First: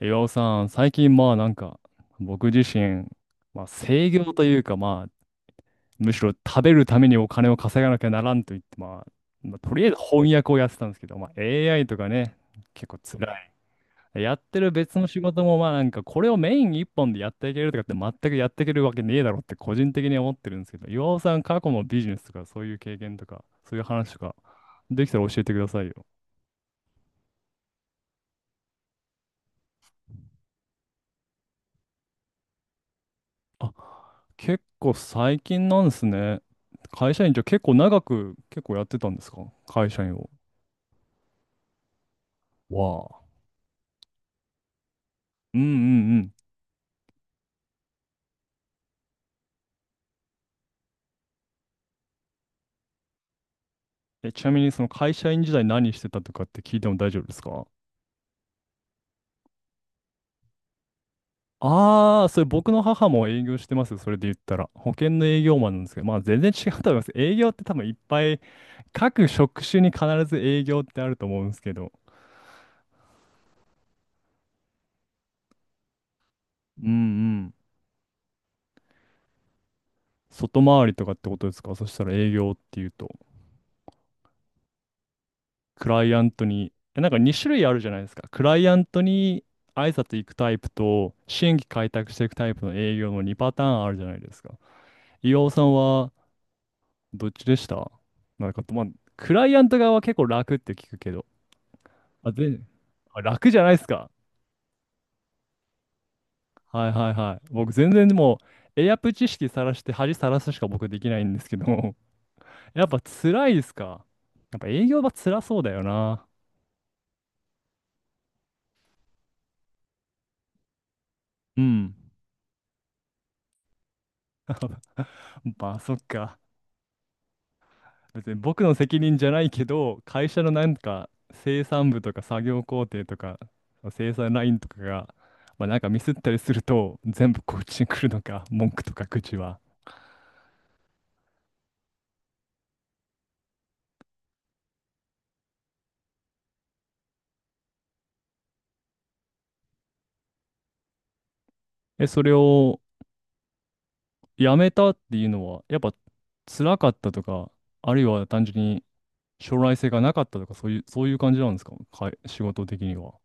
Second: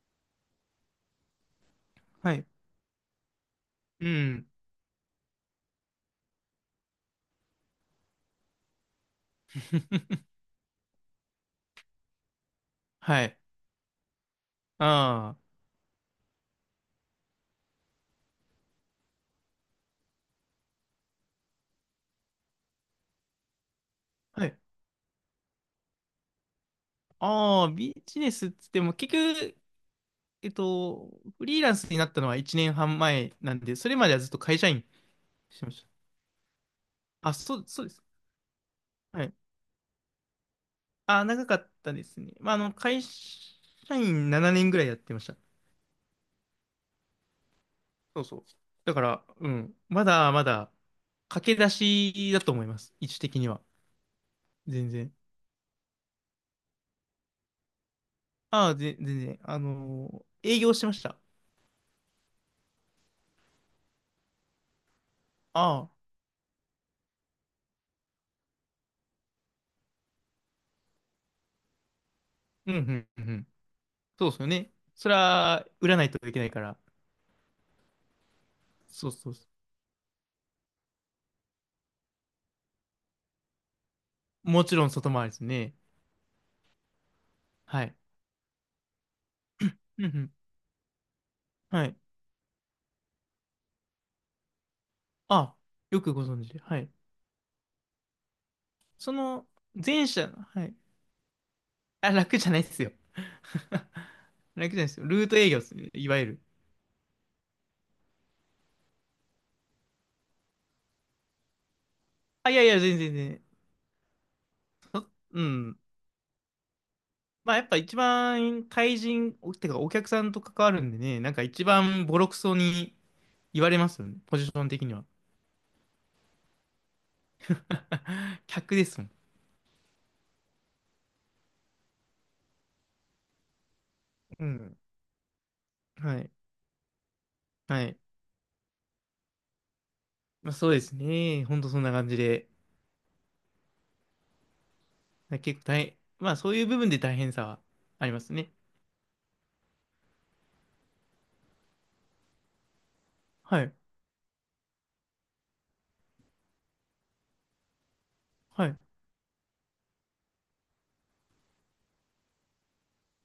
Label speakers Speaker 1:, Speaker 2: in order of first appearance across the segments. Speaker 1: 岩尾さん、最近まあなんか、
Speaker 2: はい。
Speaker 1: 僕自身、まあ
Speaker 2: う
Speaker 1: 制御と
Speaker 2: ん。
Speaker 1: いうかまあ、むしろ食べるためにお金を稼がなきゃならんと言って、まあとりあえず翻訳をやってたんですけど、まあ AI とかね、結構
Speaker 2: は
Speaker 1: 辛
Speaker 2: い。
Speaker 1: い。やってる別の仕
Speaker 2: あ
Speaker 1: 事もまあなんか、これをメイン一本でやっていけるとかって全くやっていけるわけねえだろって個人的に思ってるんですけど、岩尾さん過去のビジネスとかそういう経験とか、そういう話とか、
Speaker 2: あ。はい。
Speaker 1: できたら教えてくださいよ。
Speaker 2: ああ、ビジネスっつっても、結局、フリーランスになったのは1年半前なんで、それまではずっと会
Speaker 1: 結
Speaker 2: 社員
Speaker 1: 構最
Speaker 2: して
Speaker 1: 近
Speaker 2: ま
Speaker 1: なん
Speaker 2: し
Speaker 1: ですね。会社
Speaker 2: た。
Speaker 1: 員
Speaker 2: あ、
Speaker 1: じゃ
Speaker 2: そ
Speaker 1: 結
Speaker 2: う、
Speaker 1: 構
Speaker 2: そうで
Speaker 1: 長
Speaker 2: す。
Speaker 1: く結構やってたんで
Speaker 2: は
Speaker 1: す
Speaker 2: い。
Speaker 1: か？会社員を。
Speaker 2: ああ、長かったですね。まあ、
Speaker 1: わ
Speaker 2: 会社員
Speaker 1: あ。
Speaker 2: 7年ぐらいやってました。
Speaker 1: うんうんうん。
Speaker 2: そうそう。だから、うん。まだまだ、駆け出しだと思います。位置的には。
Speaker 1: え、ちなみにその
Speaker 2: 全然。
Speaker 1: 会社員時代何してたとかって聞いても大丈夫ですか？
Speaker 2: ああ、全然。営業してました。
Speaker 1: ああー、それ僕の母も営業してますよ。それで言ったら。保険の営業マンな
Speaker 2: あ
Speaker 1: んですけど、
Speaker 2: あ。
Speaker 1: まあ全然違うと思います。営業って多分いっぱい、各職種に必ず営業ってあると思うんですけど。
Speaker 2: うん、うん、うん。そうですよね。それは、売らないといけないから。
Speaker 1: うんうん。
Speaker 2: そうそうそ
Speaker 1: 外回りとかってことですか、そしたら営業っていうと。
Speaker 2: う。もちろん外回りですね。
Speaker 1: クライアントに、えなんか2種類ある
Speaker 2: は
Speaker 1: じゃ
Speaker 2: い。
Speaker 1: ないですか。クライアントに挨
Speaker 2: うんう
Speaker 1: 拶行
Speaker 2: ん。
Speaker 1: くタイプと、新規
Speaker 2: は
Speaker 1: 開
Speaker 2: い。
Speaker 1: 拓していくタイプの営業の2パターンあるじゃないですか。岩尾
Speaker 2: あ、
Speaker 1: さん
Speaker 2: よ
Speaker 1: は
Speaker 2: くご存知で。はい。
Speaker 1: どっちでした？なんか、まあ、
Speaker 2: そ
Speaker 1: クラ
Speaker 2: の、
Speaker 1: イアント側は
Speaker 2: 前
Speaker 1: 結構
Speaker 2: 者、
Speaker 1: 楽っ
Speaker 2: は
Speaker 1: て
Speaker 2: い。
Speaker 1: 聞くけど。
Speaker 2: あ、
Speaker 1: あ、
Speaker 2: 楽じゃない
Speaker 1: 全
Speaker 2: ですよ。
Speaker 1: あ、楽じゃないですか。
Speaker 2: 楽じゃないですよ。ルート営業ですね。いわゆる。
Speaker 1: はいはいはい。僕全然もう、エアプ知識さらして恥さらすしか僕できないんですけど、
Speaker 2: あ、いやいや、
Speaker 1: やっ
Speaker 2: 全
Speaker 1: ぱ
Speaker 2: 然全然。
Speaker 1: 辛いですか？やっぱ営業は
Speaker 2: う
Speaker 1: 辛そうだ
Speaker 2: ん。
Speaker 1: よな。
Speaker 2: まあ、やっぱ一番、対人、おてかお客さんと関わるんでね、なんか
Speaker 1: う
Speaker 2: 一
Speaker 1: ん。
Speaker 2: 番ボロクソに言われますよね。ポジション的には。
Speaker 1: まあそっか。別に 僕の
Speaker 2: 客です
Speaker 1: 責
Speaker 2: もん。
Speaker 1: 任じゃないけど、会社のなんか生産部とか作業工程とか生産ラ
Speaker 2: う
Speaker 1: インと
Speaker 2: ん。
Speaker 1: かが、まあ、なんかミスっ
Speaker 2: は
Speaker 1: た
Speaker 2: い。
Speaker 1: りすると全部こっち
Speaker 2: は
Speaker 1: に
Speaker 2: い。
Speaker 1: 来るのか、文句とか口は。
Speaker 2: まあ、そうですね。ほんとそんな感じで。結構大変、まあそういう部分で大変さはありますね。
Speaker 1: え、それを
Speaker 2: はい。
Speaker 1: やめたっていうのは、やっぱ辛かったとか、あるいは単純
Speaker 2: はい。
Speaker 1: に将来性がなかったとか、そういう、そういう感じなんですか、仕事的には。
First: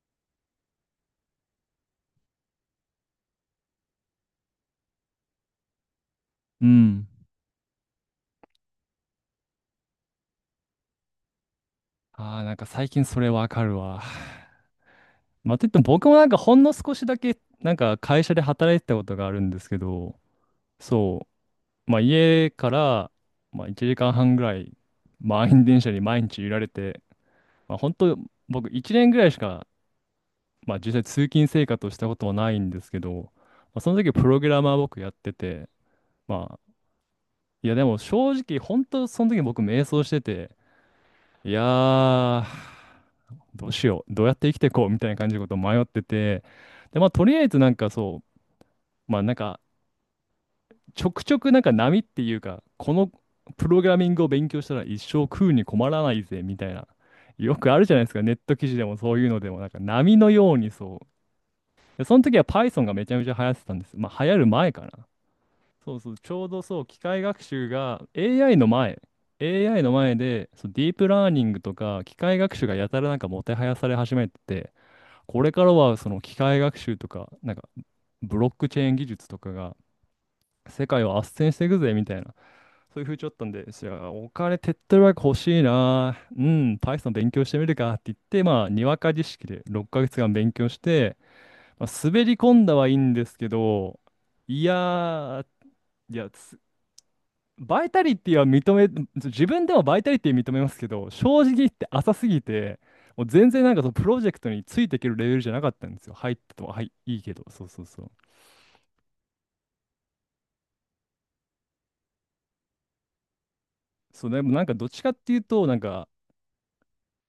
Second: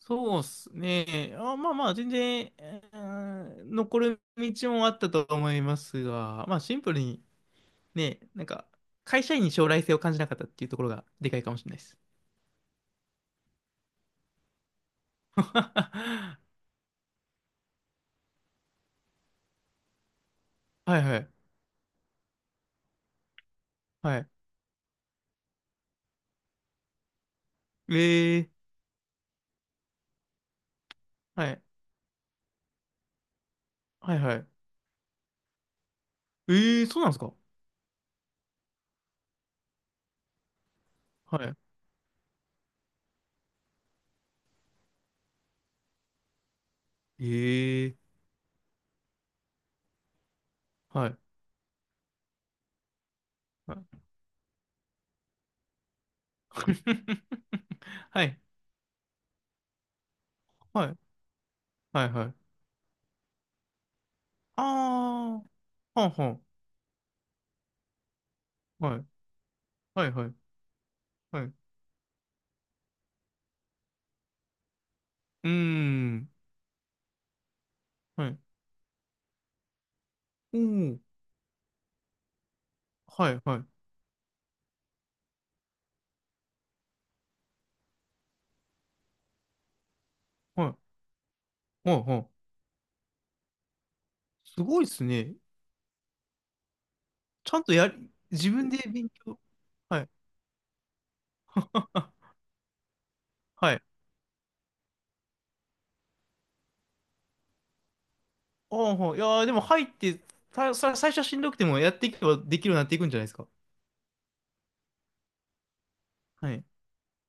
Speaker 2: そうっすね。あ、まあまあ、全然、残る道もあったと思いますが、まあ
Speaker 1: う
Speaker 2: シンプル
Speaker 1: ん。
Speaker 2: にね、なんか、会社員に将来性を感じなかったっていうところがでかいかもしれないです。
Speaker 1: ああ、なんか最近それわかるわ。まあ、といっても僕もなんか
Speaker 2: は
Speaker 1: ほんの少しだけなんか会社で働いてたことがあるんですけど、
Speaker 2: いは
Speaker 1: そ
Speaker 2: い。
Speaker 1: う、まあ、家から、まあ、1時
Speaker 2: は
Speaker 1: 間
Speaker 2: い。
Speaker 1: 半ぐらい満員電車に毎日揺られて、まあ、本
Speaker 2: え
Speaker 1: 当僕
Speaker 2: ー、
Speaker 1: 1年ぐらいしか、まあ、実際通
Speaker 2: は
Speaker 1: 勤
Speaker 2: い。
Speaker 1: 生活をしたことはないんですけど、まあ、その時
Speaker 2: はい
Speaker 1: プ
Speaker 2: は
Speaker 1: ログ
Speaker 2: い。
Speaker 1: ラマー僕やってて、
Speaker 2: え
Speaker 1: まあ、
Speaker 2: ー、そうなんですか。
Speaker 1: いやでも正直本当その時僕迷走してて、い
Speaker 2: は
Speaker 1: やー、どうしよう、どうやって生きていこうみたいな感じのことを迷ってて、で、まあ、と
Speaker 2: い。
Speaker 1: りあえずなん
Speaker 2: え
Speaker 1: か
Speaker 2: ー、
Speaker 1: そう、まあなんか、ち
Speaker 2: は
Speaker 1: ょ
Speaker 2: い。
Speaker 1: くちょくなんか波っていうか、このプロ
Speaker 2: は
Speaker 1: グラミングを勉強したら一生食うに困らないぜ、
Speaker 2: い。
Speaker 1: みたいな。よくあ るじゃないですか、
Speaker 2: は
Speaker 1: ネッ
Speaker 2: い。
Speaker 1: ト記事でもそういうのでも、なんか波のように
Speaker 2: は
Speaker 1: そ
Speaker 2: い。
Speaker 1: う。で、
Speaker 2: はい
Speaker 1: その
Speaker 2: は
Speaker 1: 時は
Speaker 2: い。
Speaker 1: Python がめちゃめちゃ流行ってたんです。まあ流行る前かな。
Speaker 2: あ
Speaker 1: そ
Speaker 2: あ、
Speaker 1: う
Speaker 2: は
Speaker 1: そ
Speaker 2: ん
Speaker 1: う、
Speaker 2: は
Speaker 1: ち
Speaker 2: ん。
Speaker 1: ょうどそう、機械学習が AI の
Speaker 2: は
Speaker 1: 前、
Speaker 2: い。
Speaker 1: AI の
Speaker 2: はい、
Speaker 1: 前
Speaker 2: はい、
Speaker 1: で、そう、ディープラー
Speaker 2: は
Speaker 1: ニ
Speaker 2: い。
Speaker 1: ン
Speaker 2: う
Speaker 1: グとか機械学習がやたらなんかもてはやされ始めてて、こ
Speaker 2: ー
Speaker 1: れからはその
Speaker 2: ん。
Speaker 1: 機械学習とか、なんか
Speaker 2: は
Speaker 1: ブ
Speaker 2: い。
Speaker 1: ロックチェーン技術とかが
Speaker 2: う
Speaker 1: 世
Speaker 2: ん。
Speaker 1: 界を斡旋していくぜみたいな。そういう風潮
Speaker 2: は
Speaker 1: だっ
Speaker 2: い、
Speaker 1: たん
Speaker 2: はい、
Speaker 1: ですよ、じゃあお金手っ取り早く欲しいな、うん、Python 勉強してみるかって言って、まあ、にわか知識で6ヶ月間勉
Speaker 2: は
Speaker 1: 強し
Speaker 2: い。
Speaker 1: て、まあ、
Speaker 2: はい、は
Speaker 1: 滑り
Speaker 2: い。
Speaker 1: 込んだはいいんですけど、
Speaker 2: す
Speaker 1: いや
Speaker 2: ごいですね。
Speaker 1: ー、いや、
Speaker 2: ちゃんと
Speaker 1: バ
Speaker 2: や
Speaker 1: イタ
Speaker 2: り、
Speaker 1: リティは
Speaker 2: 自分
Speaker 1: 認
Speaker 2: で
Speaker 1: め、
Speaker 2: 勉強。
Speaker 1: 自分でもバイ
Speaker 2: はい。
Speaker 1: タリティ認めますけど、正直言って浅す ぎて、もう全然な
Speaker 2: は
Speaker 1: んか
Speaker 2: い。
Speaker 1: そのプロジェクトについていけるレベルじゃなかったんですよ。入ってとは、はい、いいけど、そうそうそう。
Speaker 2: ああ、はい、いやーでも入って、最初はしんどくてもやっていけばできるようになっていくんじゃないですか。
Speaker 1: そう、でもなんかどっちかっていうと、なんか
Speaker 2: はい。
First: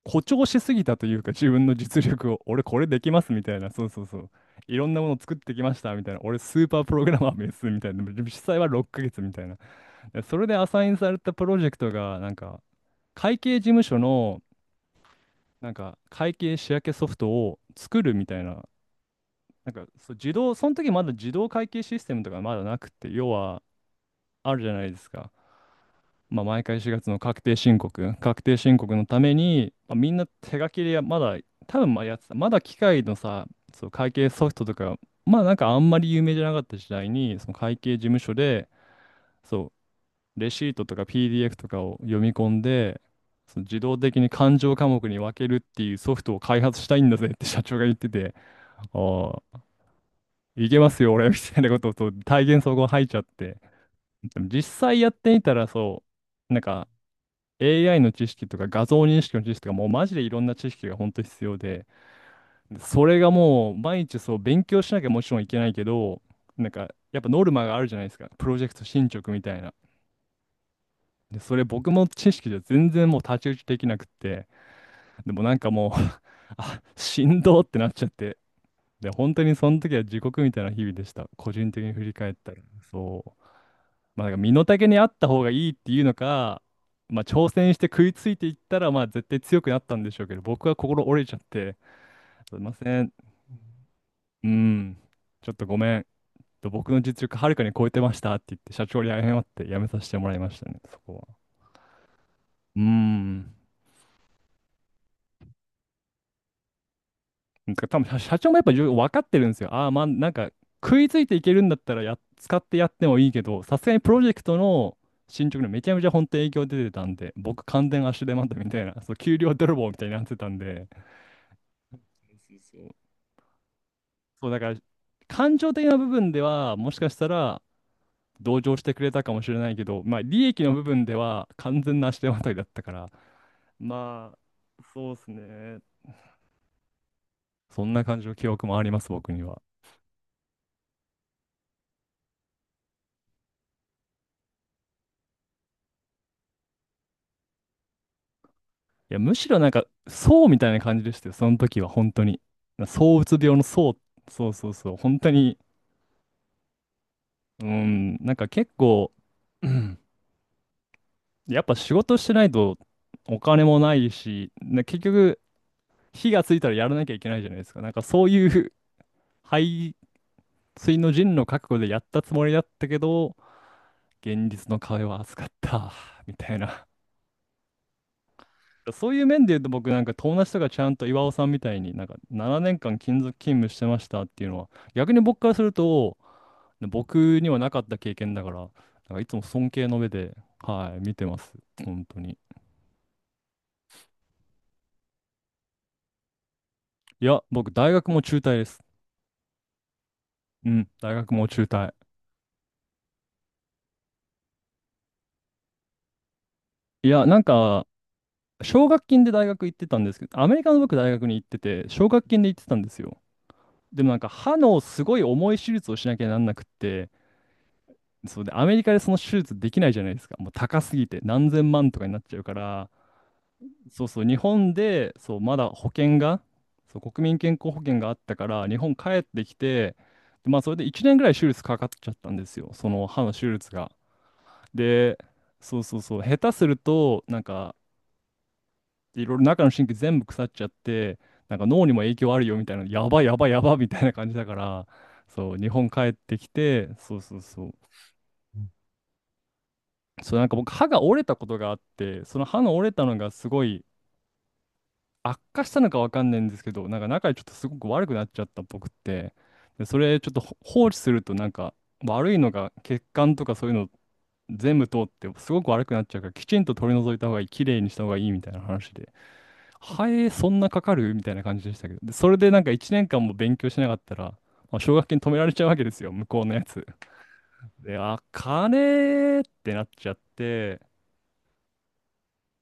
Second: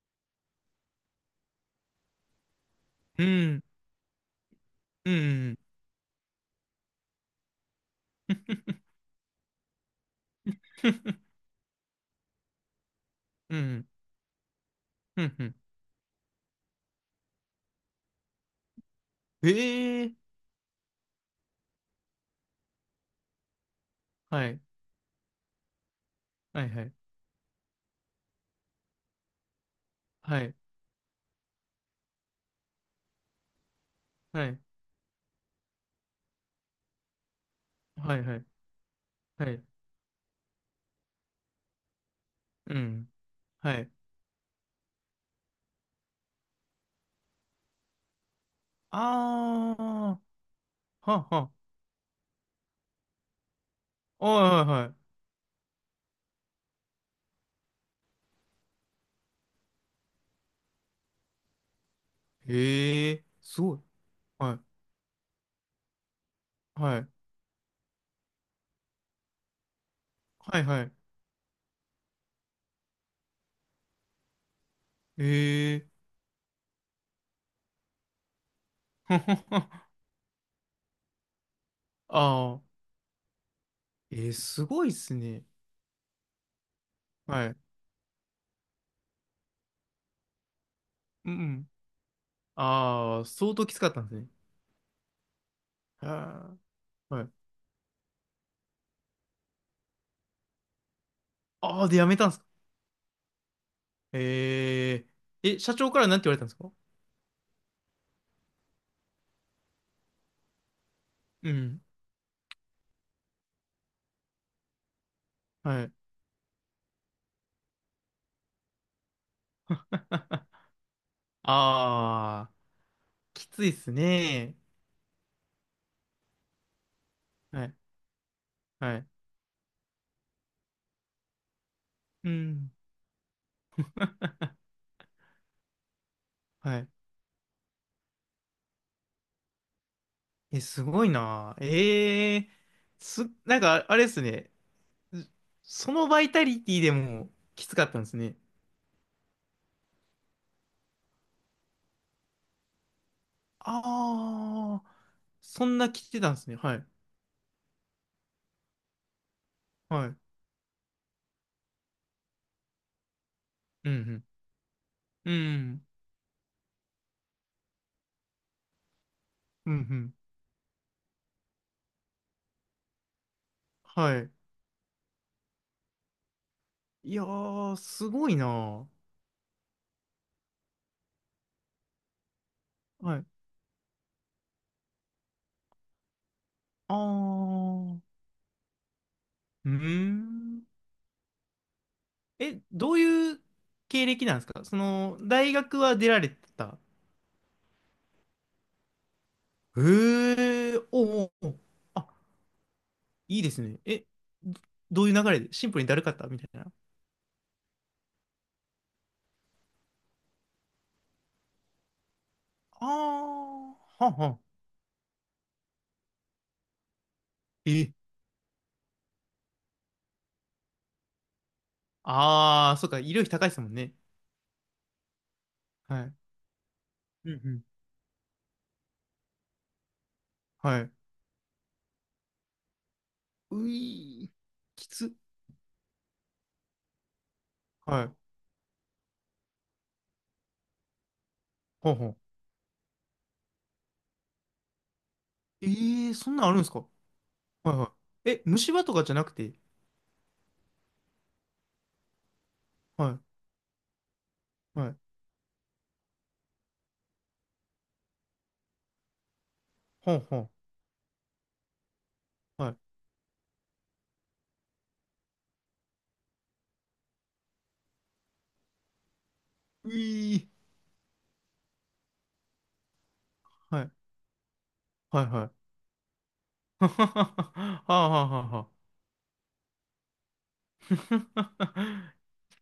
Speaker 1: 誇張しすぎたというか、自分の実力を、俺これできま
Speaker 2: う
Speaker 1: すみたい
Speaker 2: ん。
Speaker 1: な、そうそうそう。いろんなも
Speaker 2: う
Speaker 1: の
Speaker 2: ん。
Speaker 1: を作っ
Speaker 2: う
Speaker 1: て
Speaker 2: ん。
Speaker 1: きましたみたいな、俺スーパープログラマーですみたいな、でも実際は6ヶ月みたいな。でそれでアサインされ たプロジェクトが、なんか、会計事務所の、
Speaker 2: うん。うん。
Speaker 1: なんか、会計仕分けソフトを作るみたいな、
Speaker 2: え
Speaker 1: なんか、
Speaker 2: え
Speaker 1: そう、
Speaker 2: ー。
Speaker 1: 自動、その時まだ自動会計システムとかまだなくて、要は、
Speaker 2: は
Speaker 1: あ
Speaker 2: い。
Speaker 1: るじゃないですか。まあ、毎
Speaker 2: はい、
Speaker 1: 回
Speaker 2: はい。
Speaker 1: 4月の確定申告、確定申告のために、まあ、みんな
Speaker 2: はい。
Speaker 1: 手書きでやまだ、多分まあやってた、まだ機械のさ、そう会計
Speaker 2: は
Speaker 1: ソフ
Speaker 2: い。
Speaker 1: トとか、まあなんかあんまり有名じゃなかった時代に、その会計事
Speaker 2: は
Speaker 1: 務
Speaker 2: い、
Speaker 1: 所
Speaker 2: はい。
Speaker 1: で、
Speaker 2: はい。
Speaker 1: そう、レシートとか PDF とかを読み込ん
Speaker 2: う
Speaker 1: で、
Speaker 2: ん。
Speaker 1: その
Speaker 2: は
Speaker 1: 自
Speaker 2: い。
Speaker 1: 動的に勘定科目に分けるっていうソフトを開発したいんだぜって社長が言ってて、
Speaker 2: あ
Speaker 1: ああ、
Speaker 2: あ。
Speaker 1: いけますよ、
Speaker 2: は
Speaker 1: 俺
Speaker 2: あ
Speaker 1: み
Speaker 2: は
Speaker 1: たいな
Speaker 2: あ、
Speaker 1: ことをそう体現そこ入っちゃって、
Speaker 2: は
Speaker 1: でも実
Speaker 2: いはいは
Speaker 1: 際やってみたらそう、なんか、AI の知識とか画像認識の知識とかもうマジでいろんな知識が本当に必要で、
Speaker 2: い。
Speaker 1: そ
Speaker 2: へ
Speaker 1: れ
Speaker 2: え、
Speaker 1: が
Speaker 2: す
Speaker 1: も
Speaker 2: ご
Speaker 1: う
Speaker 2: い。
Speaker 1: 毎日そう
Speaker 2: はい、
Speaker 1: 勉強しなきゃもちろんいけないけど、なんか
Speaker 2: はい、
Speaker 1: やっぱノルマがあるじゃないですか。プロジェクト進捗みたいな。
Speaker 2: はい、はい。
Speaker 1: で、それ僕も知識じゃ全然もう太刀打ちできなくって、でもなんか
Speaker 2: へえ、
Speaker 1: もう あ、しんどってなっちゃって、で、本当にそ の時は地獄みたいな日々でした。個人的に振り返った
Speaker 2: あ
Speaker 1: ら。
Speaker 2: あ、
Speaker 1: そう。
Speaker 2: え
Speaker 1: まあ、なん
Speaker 2: ー、
Speaker 1: か身の
Speaker 2: すご
Speaker 1: 丈
Speaker 2: いっ
Speaker 1: にあ
Speaker 2: す
Speaker 1: った方
Speaker 2: ね。
Speaker 1: がいいっていうのか、まあ、
Speaker 2: は
Speaker 1: 挑
Speaker 2: い。
Speaker 1: 戦して食いついていったら、まあ、絶対強くなったんでしょうけど、僕は心折れ
Speaker 2: うん
Speaker 1: ちゃっ
Speaker 2: うん。
Speaker 1: て、すいません、
Speaker 2: ああ、相当きつかったんですね。
Speaker 1: うん、ちょっとごめん、
Speaker 2: あ
Speaker 1: と僕の
Speaker 2: あ、
Speaker 1: 実
Speaker 2: はい。
Speaker 1: 力はるかに超えてましたって言って、社長に謝って辞めさせてもらいましたね、そこは。
Speaker 2: ああ、で、やめたんですか。
Speaker 1: うん。
Speaker 2: ええ、え、社長からなんて言われたんですか。
Speaker 1: なんか多分社長もやっぱ分かってるんですよ。ああ、まあなんか食いついてい
Speaker 2: う
Speaker 1: けるんだっ
Speaker 2: ん。
Speaker 1: たら使ってやってもいいけど、さすがにプロジェクトの進捗にめ
Speaker 2: は
Speaker 1: ち
Speaker 2: い。
Speaker 1: ゃめちゃ本当に影響出てたんで、僕完全足手まといみたいな、そう、給料泥棒みたいになってたんで、
Speaker 2: ああ、
Speaker 1: そうそう。
Speaker 2: きついっす
Speaker 1: そう
Speaker 2: ね。
Speaker 1: だから感情的な部分ではもしかしたら
Speaker 2: はい、
Speaker 1: 同情して
Speaker 2: は
Speaker 1: く
Speaker 2: い。
Speaker 1: れたかもしれないけど、まあ利益の部分では完全な足手
Speaker 2: う
Speaker 1: まといだっ
Speaker 2: ん。
Speaker 1: たから、まあ、そうですね。
Speaker 2: はい。
Speaker 1: そんな感じの記憶もあります、僕には。
Speaker 2: え、すごいな。ええ、なんか、あれっすね。そのバイタリティでもきつかったんですね。
Speaker 1: いや、むしろなんか、そうみたいな感じでしたよ、その時は、本当に。躁うつ病のそうそうそう
Speaker 2: ああ、
Speaker 1: そう、本当に、
Speaker 2: そんな来てたんですね。はい。
Speaker 1: うん、なんか結構、うん、
Speaker 2: はい。
Speaker 1: やっぱ仕事してないとお金も
Speaker 2: う
Speaker 1: な
Speaker 2: ん、う
Speaker 1: い
Speaker 2: ん。
Speaker 1: し、結
Speaker 2: う
Speaker 1: 局、
Speaker 2: ん、
Speaker 1: 火がついたらやらなきゃいけないじゃないですか。なんかそういう
Speaker 2: うん、う
Speaker 1: 背
Speaker 2: ん。
Speaker 1: 水の陣の覚悟でやったつもりだったけど、
Speaker 2: はい。
Speaker 1: 現実の壁は厚かった、みたいな。
Speaker 2: いやー、すごいなー。
Speaker 1: そういう面で言うと、僕、友達とかちゃんと岩尾さんみたいに7年間
Speaker 2: は
Speaker 1: 勤
Speaker 2: い。
Speaker 1: 続勤務してましたっていうのは、逆に僕からすると
Speaker 2: あ
Speaker 1: 僕にはなかった
Speaker 2: ー、
Speaker 1: 経験だから、いつも尊
Speaker 2: うー
Speaker 1: 敬の目で、
Speaker 2: ん。
Speaker 1: はい、見てます。本当に。
Speaker 2: え、どういう経歴なんですか。その、大学は出られてた。
Speaker 1: いや、僕大学も中退です。う
Speaker 2: へえ、
Speaker 1: ん、
Speaker 2: おう
Speaker 1: 大
Speaker 2: おう、
Speaker 1: 学も
Speaker 2: おう、
Speaker 1: 中退。
Speaker 2: あ、いいですね。え、どどういう流れでシンプルにだるかったみたいな。
Speaker 1: いやなんか奨学金で大学行ってたんですけど、アメリカの、僕大学に行ってて、奨学金で行ってたん
Speaker 2: あ
Speaker 1: ですよ。で
Speaker 2: ー、
Speaker 1: も
Speaker 2: はんはん。
Speaker 1: 歯のすごい重い手術をしなきゃなんなくって、
Speaker 2: え、
Speaker 1: そうで、アメリカでその手術できないじゃないですか。もう高すぎて何千万とかになっちゃうか
Speaker 2: ああ、そ
Speaker 1: ら、
Speaker 2: っか、医療費高いですもんね。
Speaker 1: そうそう、日本で、そう、まだ保
Speaker 2: はい。
Speaker 1: 険が、そう、国
Speaker 2: うん
Speaker 1: 民
Speaker 2: う
Speaker 1: 健
Speaker 2: ん。
Speaker 1: 康保険があったから、日本帰ってきて、で、まあ、それ
Speaker 2: は
Speaker 1: で
Speaker 2: い。
Speaker 1: 1年ぐらい手術かかっちゃったんですよ。その歯の手術
Speaker 2: う
Speaker 1: が。
Speaker 2: いー、きつ。
Speaker 1: で、そうそうそう、下手すると、
Speaker 2: はい。
Speaker 1: いろいろ中の神経全部腐っちゃって、脳
Speaker 2: ほ
Speaker 1: に
Speaker 2: う
Speaker 1: も
Speaker 2: ほ
Speaker 1: 影
Speaker 2: う。
Speaker 1: 響あるよみたいな、やばいやばいやばいみたいな感じだから、そう、
Speaker 2: え
Speaker 1: 日本帰
Speaker 2: え
Speaker 1: っ
Speaker 2: ー、そん
Speaker 1: て
Speaker 2: なん
Speaker 1: き
Speaker 2: あるんですか。
Speaker 1: て、そう
Speaker 2: は
Speaker 1: そうそう。
Speaker 2: いはい。え、虫歯とかじゃなくて。
Speaker 1: そう、僕、歯が折れたことがあって、その歯の折れたの
Speaker 2: は
Speaker 1: がすごい
Speaker 2: い。はい。
Speaker 1: 悪化したのかわかんないんですけど、中でちょっとすごく悪くなっちゃったっぽくって、で、そ
Speaker 2: ほ
Speaker 1: れ
Speaker 2: う
Speaker 1: ちょっと
Speaker 2: ほ
Speaker 1: 放置すると悪いの
Speaker 2: う。は
Speaker 1: が
Speaker 2: い。
Speaker 1: 血管とかそういうの全部通ってすごく悪くなっちゃうから、きちんと取り除いた方がいい、きれいにした方がいいみたいな話で、
Speaker 2: う
Speaker 1: ハエそ
Speaker 2: い
Speaker 1: んなかかるみたいな感じでしたけど、で、それで1年間も勉強
Speaker 2: ー、
Speaker 1: し
Speaker 2: は
Speaker 1: な
Speaker 2: い。
Speaker 1: かったら、まあ、奨学金
Speaker 2: はい
Speaker 1: 止め
Speaker 2: は
Speaker 1: られちゃう
Speaker 2: い。
Speaker 1: わけですよ、向こうのや つ。
Speaker 2: ははは
Speaker 1: で、
Speaker 2: は
Speaker 1: あ、
Speaker 2: はははは。
Speaker 1: 金ってなっちゃって、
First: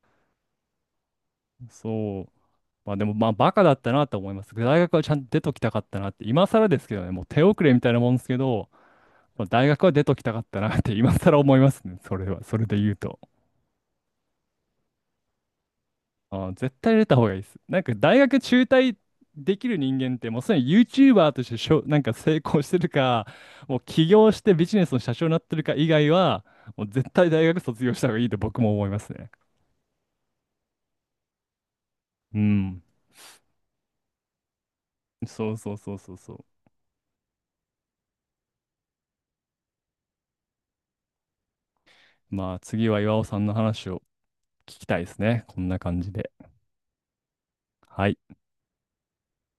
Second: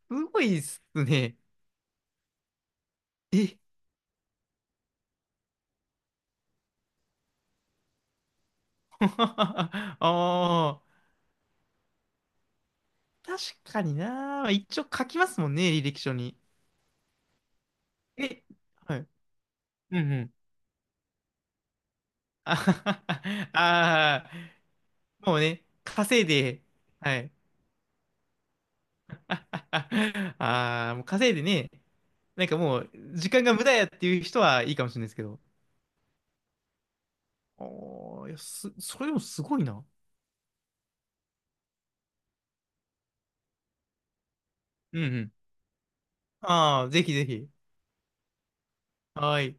Speaker 2: すごいっすね。
Speaker 1: そう。まあでも、まあ、バ
Speaker 2: え、
Speaker 1: カだったなと思います。大学はちゃんと出ときたかったなって、今更ですけどね、もう手遅れみたいなもんですけど、まあ、大学は出ときたかったな
Speaker 2: ああ
Speaker 1: って 今更思いますね、それは、それで言うと。
Speaker 2: ー、確かにな。一応書きますもんね、履歴書に。
Speaker 1: あー、絶対出た方がいいです。大学
Speaker 2: え、
Speaker 1: 中退
Speaker 2: はい。
Speaker 1: できる人
Speaker 2: うん
Speaker 1: 間
Speaker 2: う
Speaker 1: って、
Speaker 2: ん。
Speaker 1: もうすでに YouTuber としてしょ、なんか成
Speaker 2: あ
Speaker 1: 功し
Speaker 2: は
Speaker 1: てる
Speaker 2: は、
Speaker 1: か、
Speaker 2: は
Speaker 1: もう起業
Speaker 2: あ
Speaker 1: してビジネスの社
Speaker 2: ー、
Speaker 1: 長に
Speaker 2: も
Speaker 1: な
Speaker 2: う
Speaker 1: ってる
Speaker 2: ね、
Speaker 1: か以外
Speaker 2: 稼い
Speaker 1: は、
Speaker 2: で、
Speaker 1: もう絶
Speaker 2: は
Speaker 1: 対
Speaker 2: い。
Speaker 1: 大学卒業した方がいいと僕も思いますね。
Speaker 2: ああ、もう稼いでね、
Speaker 1: う
Speaker 2: なんかも
Speaker 1: ん。
Speaker 2: う、時間が無駄やっていう人はいいかもしれないですけど。
Speaker 1: そうそうそうそうそう。
Speaker 2: ああ、いや、それでもすごいな。
Speaker 1: まあ、次は岩尾さんの話を聞きた
Speaker 2: うんう
Speaker 1: いです
Speaker 2: ん。
Speaker 1: ね。こんな感じで。
Speaker 2: ああ、ぜひぜひ。
Speaker 1: はい。
Speaker 2: はい。